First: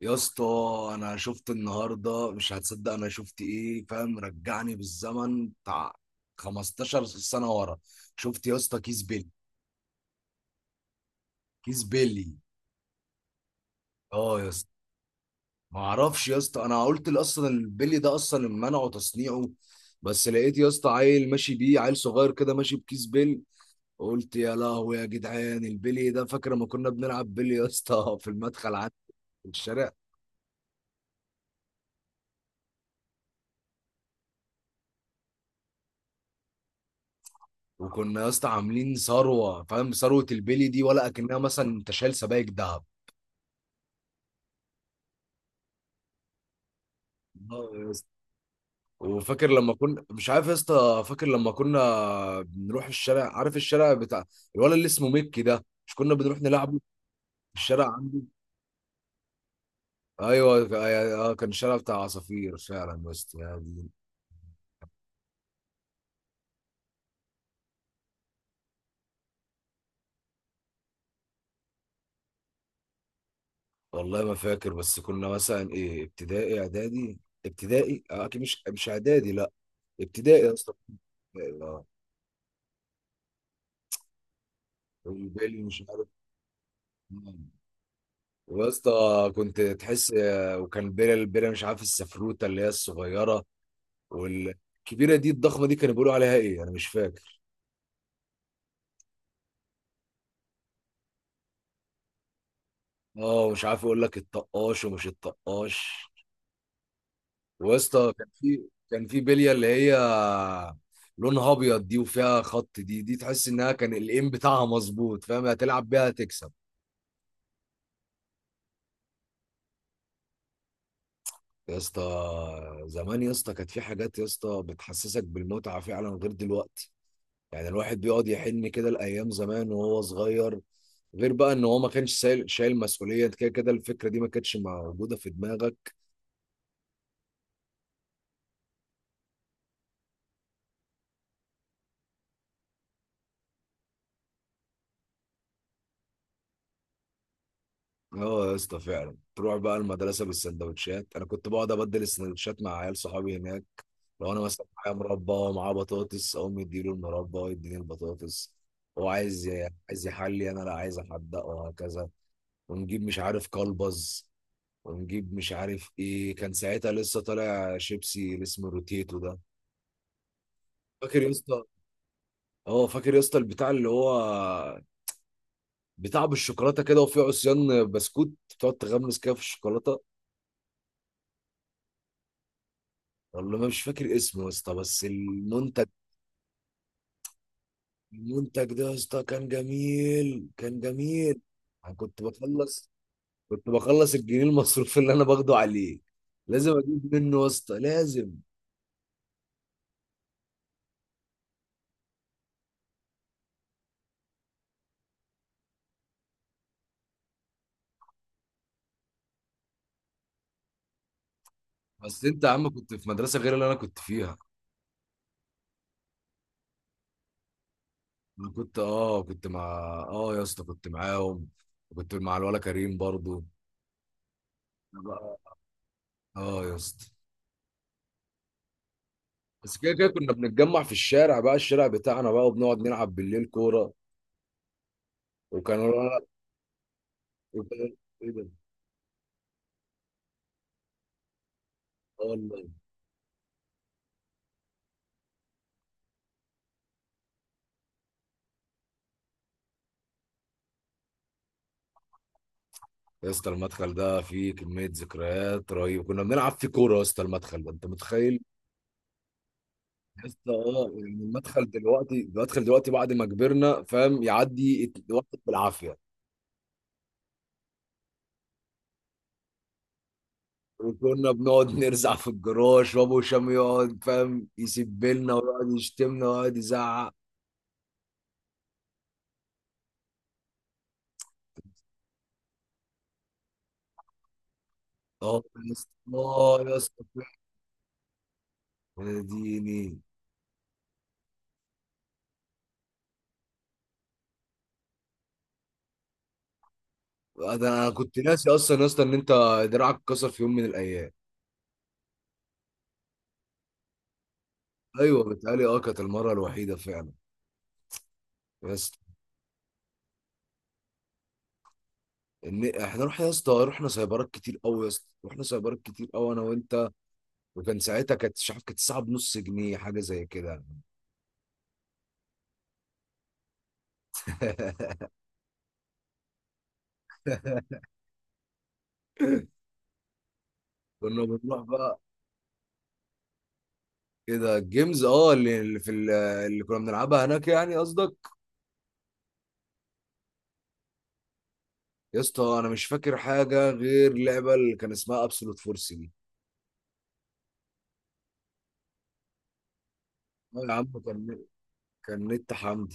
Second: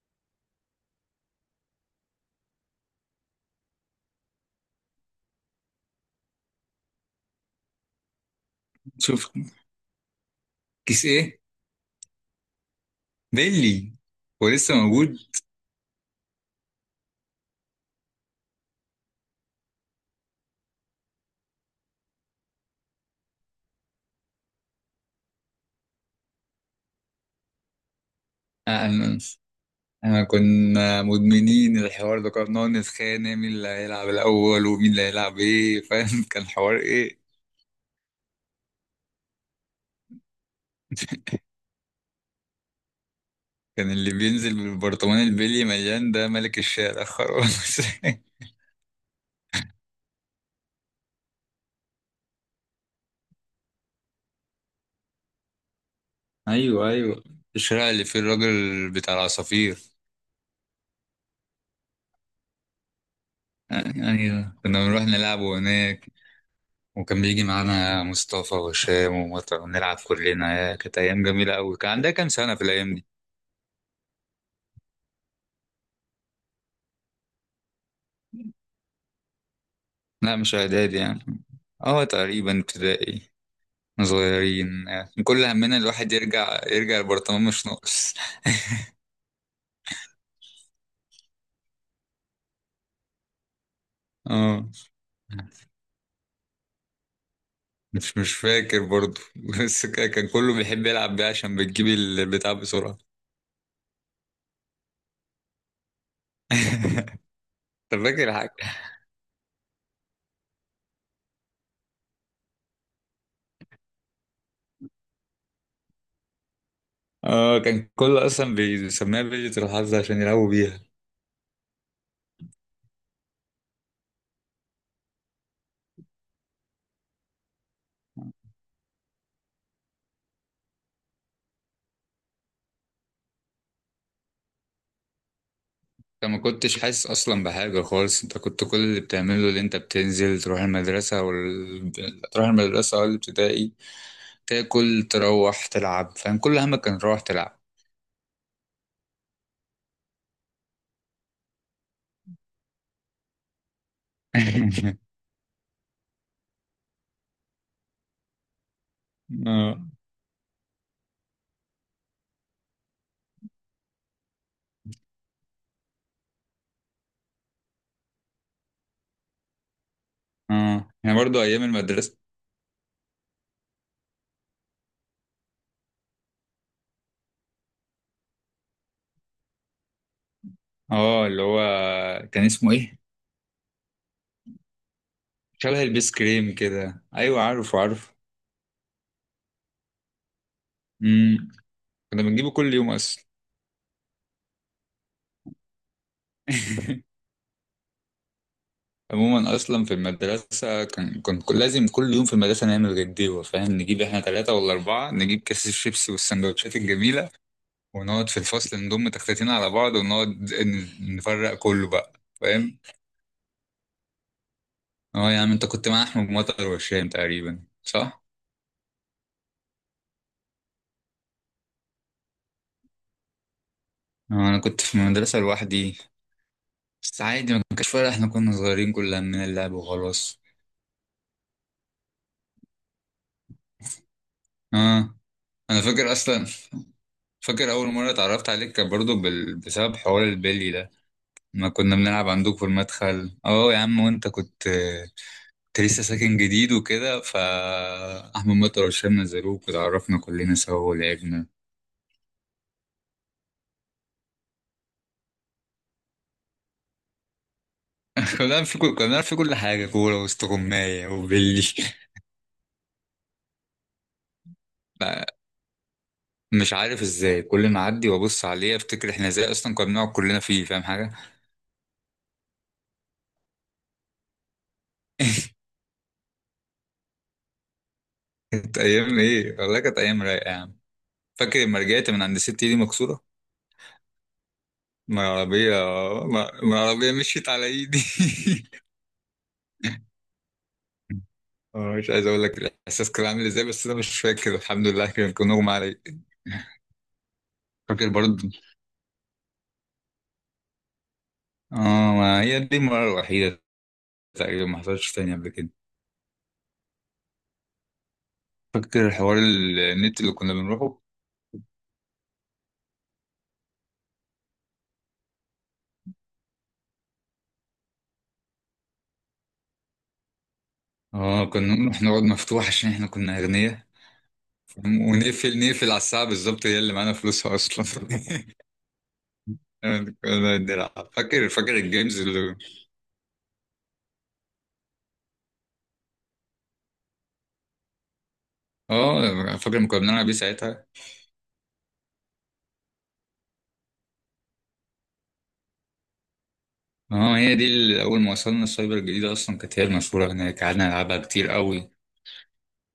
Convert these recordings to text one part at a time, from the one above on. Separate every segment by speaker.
Speaker 1: يا اسطى، انا شفت النهارده مش هتصدق انا شفت ايه فاهم. رجعني بالزمن بتاع 15 سنه ورا. شفت يا اسطى كيس بيلي.
Speaker 2: شوف، كيس ايه؟
Speaker 1: كيس بيلي،
Speaker 2: بيلي؟
Speaker 1: اه يا
Speaker 2: هو
Speaker 1: اسطى.
Speaker 2: لسه موجود؟
Speaker 1: ما اعرفش يا اسطى، انا قلت لي اصلا البيلي ده اصلا منعه تصنيعه، بس لقيت يا اسطى عيل ماشي بيه، عيل صغير كده ماشي بكيس بيلي. قلت يا لهوي يا جدعان، البيلي ده! فاكر ما كنا بنلعب بيلي يا اسطى في المدخل
Speaker 2: آه،
Speaker 1: عندي،
Speaker 2: انا
Speaker 1: في الشارع؟
Speaker 2: انا كنا مدمنين الحوار ده. كنا بنقعد نتخانق مين اللي هيلعب الاول ومين اللي هيلعب ايه فاهم. كان حوار ايه.
Speaker 1: وكنا يا اسطى عاملين ثروه فاهم، ثروه البلي دي ولا اكنها مثلا انت شايل سبايك دهب.
Speaker 2: كان اللي بينزل بالبرطمان البيلي مليان ده ملك الشارع
Speaker 1: اه
Speaker 2: خلاص.
Speaker 1: يا اسطى. وفاكر لما كنا مش عارف يا اسطى، فاكر لما كنا بنروح الشارع، عارف الشارع بتاع الولد اللي اسمه ميكي ده، مش كنا بنروح نلعبه
Speaker 2: ايوه، ايوه،
Speaker 1: في الشارع
Speaker 2: الشارع اللي
Speaker 1: عنده؟
Speaker 2: فيه الراجل بتاع العصافير.
Speaker 1: ايوه، اه كان الشارع بتاع عصافير فعلا يا اسطى، يا دين.
Speaker 2: ايوه، كنا بنروح نلعبه هناك، وكان بيجي معانا مصطفى وهشام ومطر ونلعب كلنا. يا كانت ايام جميله قوي. كان عندها كام سنه في الايام دي؟
Speaker 1: والله ما فاكر، بس كنا مثلا ايه، ابتدائي اعدادي؟ ابتدائي، اه اكيد، مش اعدادي، لا.
Speaker 2: لا
Speaker 1: ابتدائي يا
Speaker 2: مش
Speaker 1: اسطى.
Speaker 2: اعدادي يعني،
Speaker 1: ابتدائي، اه.
Speaker 2: اه تقريبا ابتدائي. صغيرين يعني، كل
Speaker 1: والبالي
Speaker 2: همنا
Speaker 1: مش
Speaker 2: الواحد يرجع البرطمان
Speaker 1: عارف.
Speaker 2: مش ناقص.
Speaker 1: ويا اسطى كنت تحس، وكان بيرة، البيرة مش عارف، السفروتة اللي هي الصغيرة،
Speaker 2: اه،
Speaker 1: والكبيرة دي الضخمة دي كانوا بيقولوا عليها ايه، انا مش فاكر.
Speaker 2: مش فاكر برضو. بس كان كله بيحب يلعب بيها عشان بتجيب البتاع بسرعة.
Speaker 1: اه مش عارف اقول لك، الطقاش ومش الطقاش. ويا
Speaker 2: انت
Speaker 1: اسطى كان
Speaker 2: فاكر حاجة؟
Speaker 1: في، كان في بلية اللي هي لونها ابيض دي، وفيها خط. دي دي تحس انها كان الايم بتاعها مظبوط، فاهم؟ هتلعب بيها هتكسب.
Speaker 2: اه، كان كله اصلا بيسميها بيجة الحظ عشان يلعبوا بيها.
Speaker 1: يا اسطى، زمان يا اسطى كانت في حاجات يا اسطى بتحسسك بالمتعة فعلا غير دلوقتي. يعني الواحد بيقعد يحن كده لأيام زمان وهو صغير، غير بقى ان هو ما كانش شايل، شايل مسؤولية. أنت كده كده الفكرة دي ما كانتش موجودة في دماغك.
Speaker 2: انت ما كنتش حاسس اصلا بحاجة خالص، انت كنت كل اللي بتعمله اللي انت بتنزل تروح المدرسة تروح المدرسة او الابتدائي، تاكل، تروح تلعب فاهم. كل همك كان تروح تلعب.
Speaker 1: اه يا اسطى فعلا، تروح بقى المدرسة بالسندوتشات. انا كنت بقعد ابدل السندوتشات مع عيال صحابي هناك. لو انا مثلا معايا مربى ومعاه بطاطس، اقوم يديله المربى ويديني البطاطس. هو عايز
Speaker 2: اه،
Speaker 1: عايز يحلي، انا لا عايز احدق، وهكذا. ونجيب مش عارف كلبز، ونجيب مش عارف ايه. كان ساعتها لسه طالع شيبسي اللي اسمه روتيتو ده،
Speaker 2: اه يعني
Speaker 1: فاكر يا
Speaker 2: برضو ايام
Speaker 1: اسطى؟
Speaker 2: المدرسه.
Speaker 1: اه فاكر يا اسطى، البتاع اللي هو بتاع بالشوكولاته كده، وفيه عصيان بسكوت بتقعد تغمس كده في الشوكولاته.
Speaker 2: اه اللي هو، كان اسمه ايه؟
Speaker 1: والله ما مش فاكر اسمه يا اسطى، بس
Speaker 2: شبه
Speaker 1: المنتج،
Speaker 2: البيس كريم كده، ايوه عارفه عارفه.
Speaker 1: المنتج ده يا اسطى كان جميل، كان جميل.
Speaker 2: امم،
Speaker 1: انا كنت
Speaker 2: كنا بنجيبه كل
Speaker 1: بخلص،
Speaker 2: يوم اصلا.
Speaker 1: كنت بخلص الجنيه المصروف اللي انا باخده عليه، لازم اجيب منه يا اسطى، لازم.
Speaker 2: عموما اصلا في المدرسه، لازم كل يوم في المدرسه نعمل غديوه فاهم. نجيب احنا ثلاثه ولا اربعه، نجيب كيس الشيبسي والسندوتشات الجميله، ونقعد في الفصل، نضم تختتين على بعض، ونقعد نفرق كله بقى
Speaker 1: بس انت يا عم
Speaker 2: فاهم.
Speaker 1: كنت في مدرسه غير اللي انا كنت فيها.
Speaker 2: اه يا عم، انت كنت مع احمد مطر وهشام تقريبا صح؟
Speaker 1: انا كنت، اه كنت مع، اه يا اسطى كنت معاهم، كنت مع الولا كريم برضو.
Speaker 2: اه انا كنت في
Speaker 1: أنا
Speaker 2: المدرسة
Speaker 1: بقى-
Speaker 2: لوحدي.
Speaker 1: اه يا اسطى.
Speaker 2: بس عادي، ما كانش فارق، احنا كنا صغيرين كل همنا اللعب
Speaker 1: بس كده كده كنا
Speaker 2: وخلاص.
Speaker 1: بنتجمع في الشارع بقى، الشارع بتاعنا بقى، وبنقعد نلعب بالليل كورة.
Speaker 2: اه انا فاكر
Speaker 1: وكانوا،
Speaker 2: اصلا، فاكر اول
Speaker 1: وكان-
Speaker 2: مرة
Speaker 1: ايه ده؟
Speaker 2: اتعرفت عليك، كان برضه بسبب حوار البلي ده. ما كنا
Speaker 1: آه
Speaker 2: بنلعب عندك في
Speaker 1: والله.
Speaker 2: المدخل اه يا عم، وانت كنت، كنت لسه ساكن جديد وكده، ف احمد مطر وهشام نزلوك وتعرفنا كلنا سوا ولعبنا.
Speaker 1: يا اسطى المدخل ده فيه كمية ذكريات رهيبة، كنا بنلعب فيه كورة يا اسطى. المدخل ده انت متخيل
Speaker 2: كنا بنعرف في كل حاجة، كورة
Speaker 1: يا اسطى؟ اه.
Speaker 2: واستغماية
Speaker 1: يعني
Speaker 2: وبلي.
Speaker 1: المدخل دلوقتي، المدخل دلوقتي بعد ما كبرنا فاهم، يعدي وقت بالعافية.
Speaker 2: مش عارف ازاي كل ما اعدي وابص عليه افتكر احنا ازاي اصلا كنا بنقعد كلنا فيه فاهم حاجه.
Speaker 1: وكنا بنقعد نرزع في الجراج، وابو هشام يقعد فاهم يسبلنا ويقعد يشتمنا ويقعد يزعق.
Speaker 2: كانت ايام ايه والله، كانت ايام رايقه يا عم. فاكر لما رجعت من عند ست ايدي مكسوره؟ ما
Speaker 1: اه
Speaker 2: العربيه،
Speaker 1: يا اسطى،
Speaker 2: ما
Speaker 1: اه
Speaker 2: ما
Speaker 1: يا اسطى،
Speaker 2: العربيه مشيت على ايدي.
Speaker 1: يا ديني.
Speaker 2: اه، مش عايز اقول لك الاحساس كان عامل ازاي، بس انا مش فاكر الحمد لله، كان اغمى علي.
Speaker 1: انا
Speaker 2: فاكر
Speaker 1: كنت ناسي
Speaker 2: برضه،
Speaker 1: اصلا يا اسطى ان انت دراعك اتكسر في يوم من الايام.
Speaker 2: اه ما هي دي المره الوحيده، تقريبا ما حصلش
Speaker 1: ايوه
Speaker 2: تاني قبل
Speaker 1: بتهيألي،
Speaker 2: كده.
Speaker 1: اه كانت المره الوحيده فعلا. يا اسطى،
Speaker 2: فاكر حوار النت اللي كنا بنروحه؟
Speaker 1: ان احنا رحنا يا اسطى، رحنا سايبرات كتير قوي يا اسطى، رحنا سايبرات كتير قوي انا وانت. وكان ساعتها، كانت مش عارف، كانت الساعه بنص جنيه حاجه زي كده.
Speaker 2: اه، كنا بنروح نقعد مفتوح عشان احنا كنا اغنياء، ونقفل، نقفل على الساعة بالظبط هي اللي معانا فلوسها أصلا. كنا بنلعب،
Speaker 1: كنا
Speaker 2: فاكر
Speaker 1: بنروح
Speaker 2: فاكر
Speaker 1: بقى
Speaker 2: الجيمز اللي،
Speaker 1: كده الجيمز، اه اللي، اللي في اللي كنا بنلعبها هناك يعني قصدك.
Speaker 2: اه فاكر لما كنا بنلعب بيه ساعتها.
Speaker 1: يا اسطى انا مش فاكر حاجه غير لعبه اللي كان اسمها ابسولوت فورس دي.
Speaker 2: اه هي دي اللي أول ما وصلنا السايبر الجديدة أصلا كانت هي المشهورة هناك،
Speaker 1: آه يا عم،
Speaker 2: قعدنا نلعبها
Speaker 1: كان،
Speaker 2: كتير قوي.
Speaker 1: كان نت حمد.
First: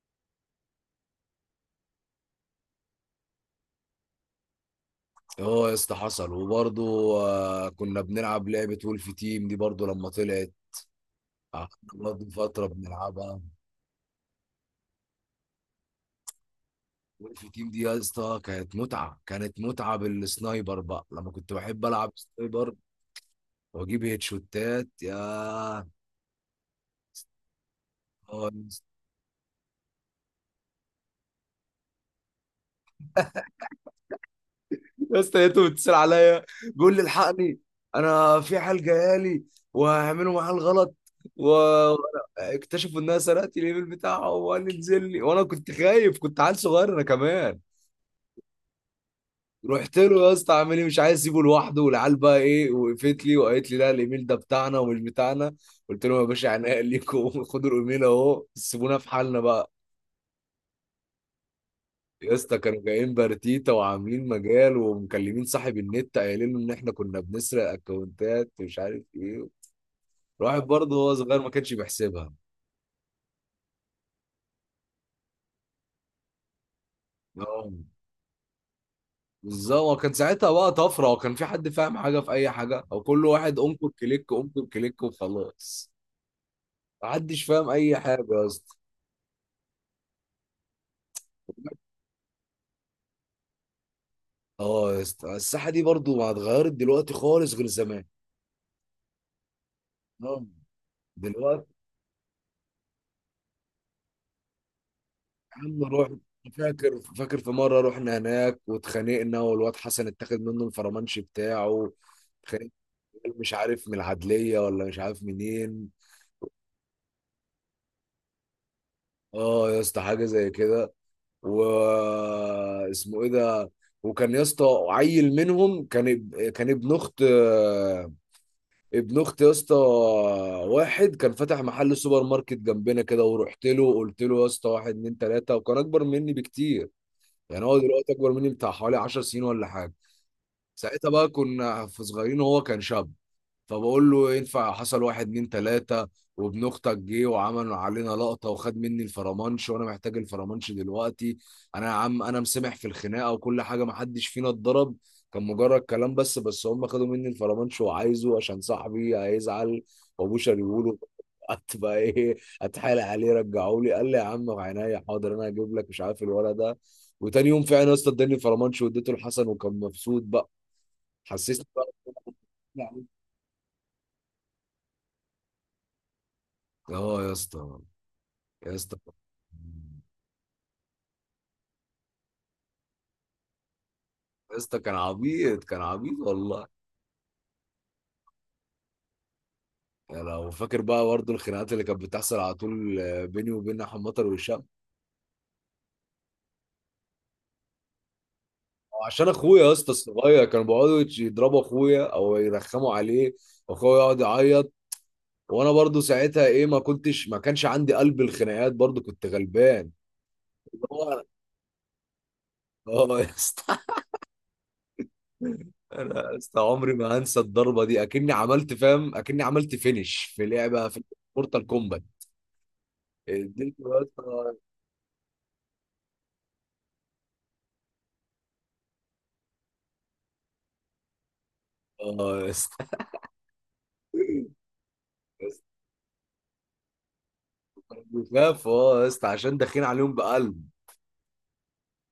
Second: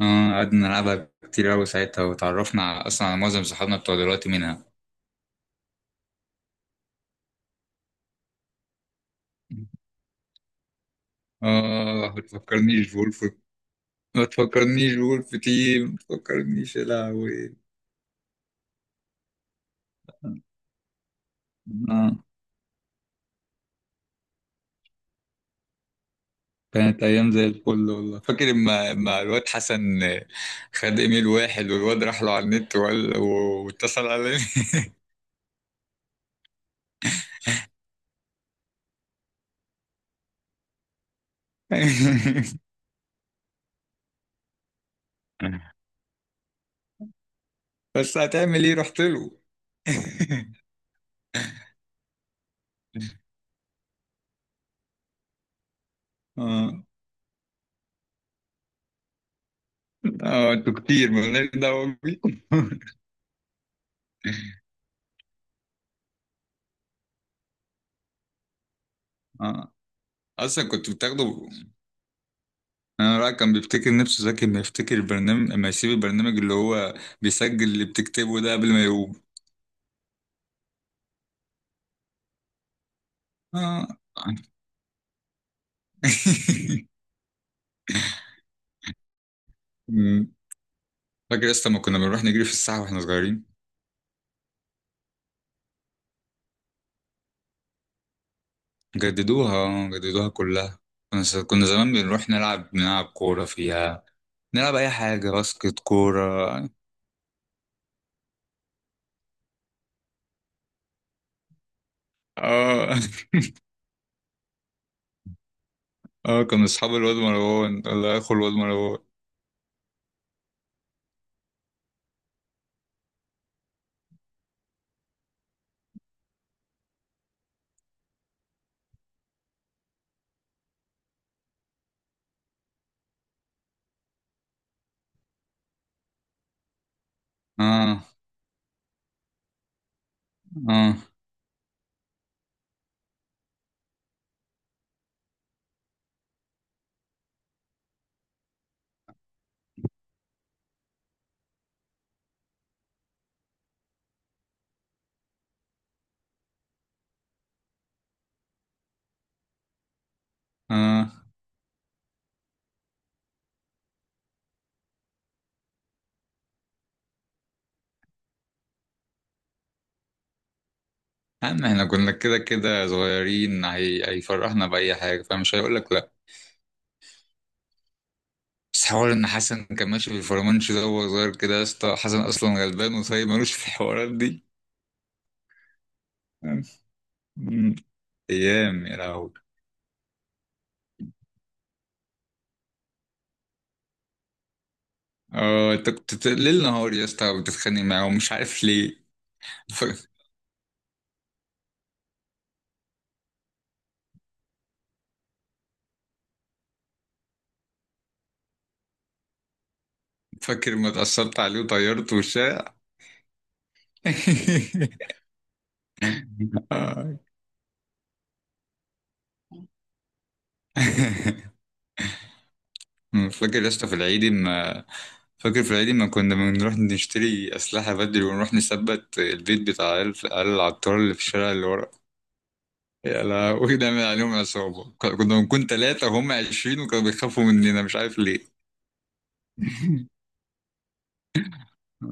Speaker 2: اه قعدنا نلعبها كتير قوي ساعتها، وتعرفنا على- أصلا على معظم صحابنا بتوع دلوقتي منها.
Speaker 1: اه يا اسطى حصل. وبرضه، آه، كنا بنلعب لعبة وولف تيم دي برضه لما طلعت، قعدنا
Speaker 2: اه
Speaker 1: برضه فترة بنلعبها.
Speaker 2: ما تفكرنيش بولف تيم، ما تفكرنيش يا
Speaker 1: وولف
Speaker 2: لهوي.
Speaker 1: تيم دي يا اسطى كانت متعة، كانت متعة بالسنايبر بقى لما كنت بحب ألعب
Speaker 2: آه.
Speaker 1: سنايبر وأجيب هيدشوتات. يا اه،
Speaker 2: كانت ايام زي الفل والله.
Speaker 1: يا
Speaker 2: فاكر
Speaker 1: اسطى،
Speaker 2: اما الواد حسن خد ايميل واحد، والواد راح له على النت واتصل على.
Speaker 1: يا اسطى لقيته بيتصل عليا، بيقول لي الحقني، انا في حال جايالي وهعملوا معاه الغلط. واكتشفوا انها سرقت الايميل بتاعه، وقال لي انزل لي، وانا كنت خايف، كنت عيل صغير انا كمان.
Speaker 2: بس هتعمل ايه، رحت له.
Speaker 1: رحت له يا اسطى، عامل ايه؟ مش عايز اسيبه لوحده. والعيال بقى ايه، وقفت لي وقالت لي لا، الايميل ده بتاعنا ومش بتاعنا. قلت لهم يا باشا عناء
Speaker 2: اه،
Speaker 1: ليكم خدوا الايميل اهو، سيبونا في حالنا بقى.
Speaker 2: اه انتوا كتير مالناش دعوه
Speaker 1: يا
Speaker 2: بيكم.
Speaker 1: اسطى كانوا جايين بارتيتا وعاملين مجال ومكلمين صاحب النت قايلين له ان احنا كنا بنسرق اكونتات ومش عارف ايه.
Speaker 2: اه،
Speaker 1: الواحد
Speaker 2: اصلا كنت
Speaker 1: برضه هو
Speaker 2: بتاخده.
Speaker 1: صغير، ما كانش بيحسبها.
Speaker 2: انا رأيي كان بيفتكر نفسه ذكي، ما يفتكر البرنامج، ما يسيب البرنامج اللي هو بيسجل
Speaker 1: اه
Speaker 2: اللي بتكتبه ده قبل ما يقوم.
Speaker 1: بالظبط، وكان ساعتها بقى طفره، وكان في حد فاهم حاجه في اي حاجه؟ وكل واحد
Speaker 2: اه.
Speaker 1: انكر كليك، انكر كليك، وخلاص. محدش فاهم اي حاجه يا اسطى.
Speaker 2: فاكر يا اسطى ما كنا بنروح نجري في الساحة واحنا صغيرين؟
Speaker 1: اه يا اسطى. الساحه دي برضو ما اتغيرت دلوقتي خالص غير زمان.
Speaker 2: جددوها، جددوها
Speaker 1: اه.
Speaker 2: كلها. كنا
Speaker 1: دلوقتي
Speaker 2: زمان بنروح نلعب كورة فيها، نلعب أي حاجة،
Speaker 1: عم
Speaker 2: باسكت،
Speaker 1: نروح.
Speaker 2: كورة.
Speaker 1: فاكر، فاكر في مره رحنا هناك واتخانقنا، والواد حسن اتاخد منه الفرمانش بتاعه. اتخانقنا،
Speaker 2: اه.
Speaker 1: مش عارف من العدليه ولا مش عارف منين.
Speaker 2: اه كنا أصحاب الواد مروان ولا أخو الواد مروان.
Speaker 1: اه يا اسطى حاجه زي كده. و اسمه ايه ده؟ وكان يا اسطى عيل منهم كان كان ابن اخت، ابن اختي يا اسطى، واحد كان فاتح محل سوبر ماركت جنبنا كده. ورحت له قلت له يا اسطى، واحد اتنين تلاته، وكان اكبر مني بكتير. يعني هو
Speaker 2: اه،
Speaker 1: دلوقتي اكبر مني بتاع حوالي 10 سنين ولا حاجه.
Speaker 2: اه،
Speaker 1: ساعتها بقى كنا في صغيرين وهو كان شاب. فبقول له ينفع حصل واحد اتنين تلاتة، وابن اختك جه وعمل علينا لقطة وخد مني الفرمانش، وانا محتاج الفرمانش دلوقتي. انا يا عم انا مسامح في الخناقة وكل حاجة، محدش فينا اتضرب، كان مجرد كلام بس. بس هم خدوا مني الفرمانش، وعايزه عشان صاحبي هيزعل، وابوه شريوله
Speaker 2: اه
Speaker 1: هتبقى ايه؟ اتحايل عليه رجعوا لي، قال لي يا عم عينيا حاضر، انا هجيب لك مش عارف الولد ده. وتاني يوم فعلا يا اسطى اداني الفرمانش، واديته لحسن وكان مبسوط بقى،
Speaker 2: يا
Speaker 1: حسسني
Speaker 2: عم احنا
Speaker 1: بقى.
Speaker 2: كنا كده كده صغيرين، هيفرحنا بأي حاجة فمش هيقولك لأ.
Speaker 1: اه يا اسطى. يا
Speaker 2: بس
Speaker 1: اسطى،
Speaker 2: حوار إن حسن كان ماشي في الفرمانش ده وهو صغير كده، يا اسطى حسن أصلا غلبان وصايب ملوش في الحوارات دي.
Speaker 1: يا اسطى كان عبيط، كان عبيط والله.
Speaker 2: أمم. أيام يا لهوي.
Speaker 1: يعني لو فاكر بقى برضه الخناقات اللي كانت بتحصل على طول بيني وبين احمد مطر وهشام.
Speaker 2: اه انت كنت ليل نهار يا اسطى بتتخانق معاه ومش عارف ليه.
Speaker 1: عشان اخويا يا
Speaker 2: ف...
Speaker 1: اسطى الصغير، كانوا بيقعدوا يضربوا اخويا او يرخموا عليه، واخويا يقعد يعيط، وانا برضه ساعتها ايه، ما كنتش، ما كانش عندي قلب الخناقات، برضه كنت غلبان.
Speaker 2: فاكر ما اتأثرت عليه وطيرته وشاع.
Speaker 1: اه يا اسطى. انا يا اسطى عمري
Speaker 2: آه.
Speaker 1: ما هنسى الضربه دي، اكني عملت فاهم، اكني عملت فينش في لعبه في مورتال كومبات.
Speaker 2: فاكر يا
Speaker 1: اديته
Speaker 2: اسطى في
Speaker 1: يا
Speaker 2: العيد
Speaker 1: اسطى،
Speaker 2: ما، فاكر في العيد ما كنا بنروح نشتري أسلحة بدري، ونروح نثبت البيت بتاع عيال، عيال العطار اللي في الشارع اللي ورا.
Speaker 1: اه يا اسطى.
Speaker 2: يا لهوي نعمل عليهم عصابة، كنا، كنا
Speaker 1: يا اسطى
Speaker 2: بنكون تلاتة وهم عشرين، وكانوا بيخافوا مننا مش عارف ليه.
Speaker 1: خفاف، اه يا اسطى، عشان داخلين عليهم بقلب.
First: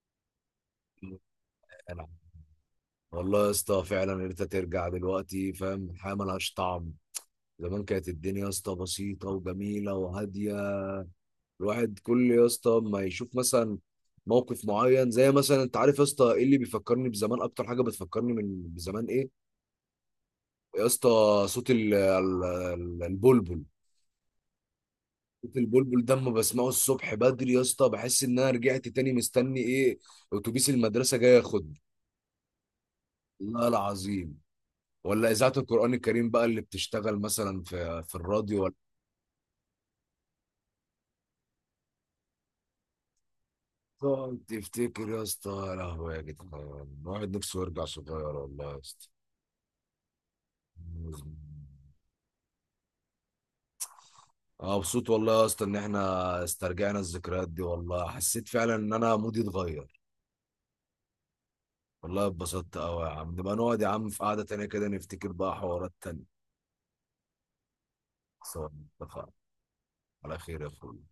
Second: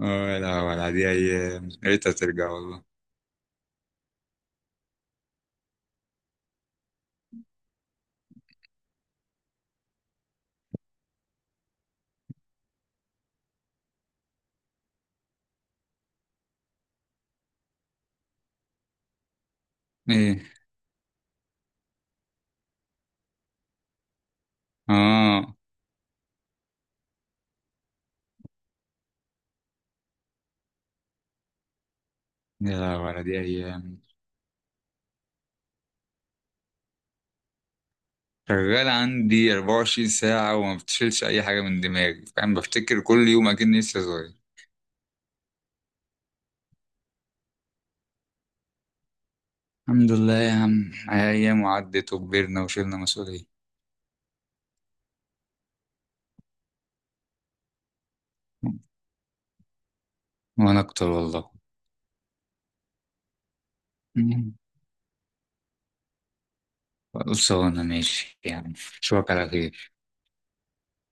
Speaker 2: اه لا، ولا دي أيام يا ريتها
Speaker 1: أنا-
Speaker 2: ترجع والله.
Speaker 1: والله يا اسطى فعلا ان انت ترجع دلوقتي فاهم، الحياه ملهاش طعم. زمان كانت الدنيا يا اسطى بسيطه وجميله وهاديه. الواحد كل يا اسطى ما يشوف مثلا موقف معين زي مثلا، انت عارف يا اسطى ايه اللي بيفكرني بزمان، اكتر حاجه بتفكرني من بزمان ايه؟
Speaker 2: ايه؟
Speaker 1: يا اسطى، صوت البلبل.
Speaker 2: اه
Speaker 1: في البلبل ده اما بسمعه الصبح بدري يا اسطى بحس ان انا رجعت تاني مستني ايه، اتوبيس المدرسه جاي ياخدني.
Speaker 2: يا لهوي على دي
Speaker 1: والله
Speaker 2: أيام.
Speaker 1: العظيم. ولا اذاعه القران الكريم بقى اللي بتشتغل مثلا في الراديو، ولا
Speaker 2: شغال عندي 24 ساعة وما بتشيلش أي حاجة من دماغي فاهم، بفتكر كل يوم أكني لسه صغير.
Speaker 1: تقعد تفتكر يا اسطى، يا لهوي يا جدعان، الواحد نفسه يرجع صغير والله يا اسطى.
Speaker 2: الحمد لله يا عم، أيام وعدت، وكبرنا، وشلنا مسؤولية.
Speaker 1: اه مبسوط والله يا اسطى ان احنا استرجعنا الذكريات دي، والله حسيت فعلا ان انا مودي اتغير.
Speaker 2: وأنا أكتر والله.
Speaker 1: والله اتبسطت قوي يا عم، نبقى نقعد يا عم في قعده
Speaker 2: مم.
Speaker 1: تانيه كده، نفتكر بقى حوارات تانيه.
Speaker 2: خلصانة ماشي
Speaker 1: سواء،
Speaker 2: يعني. أشوفك
Speaker 1: اتفقنا.
Speaker 2: على خير.
Speaker 1: على خير يا اخوي.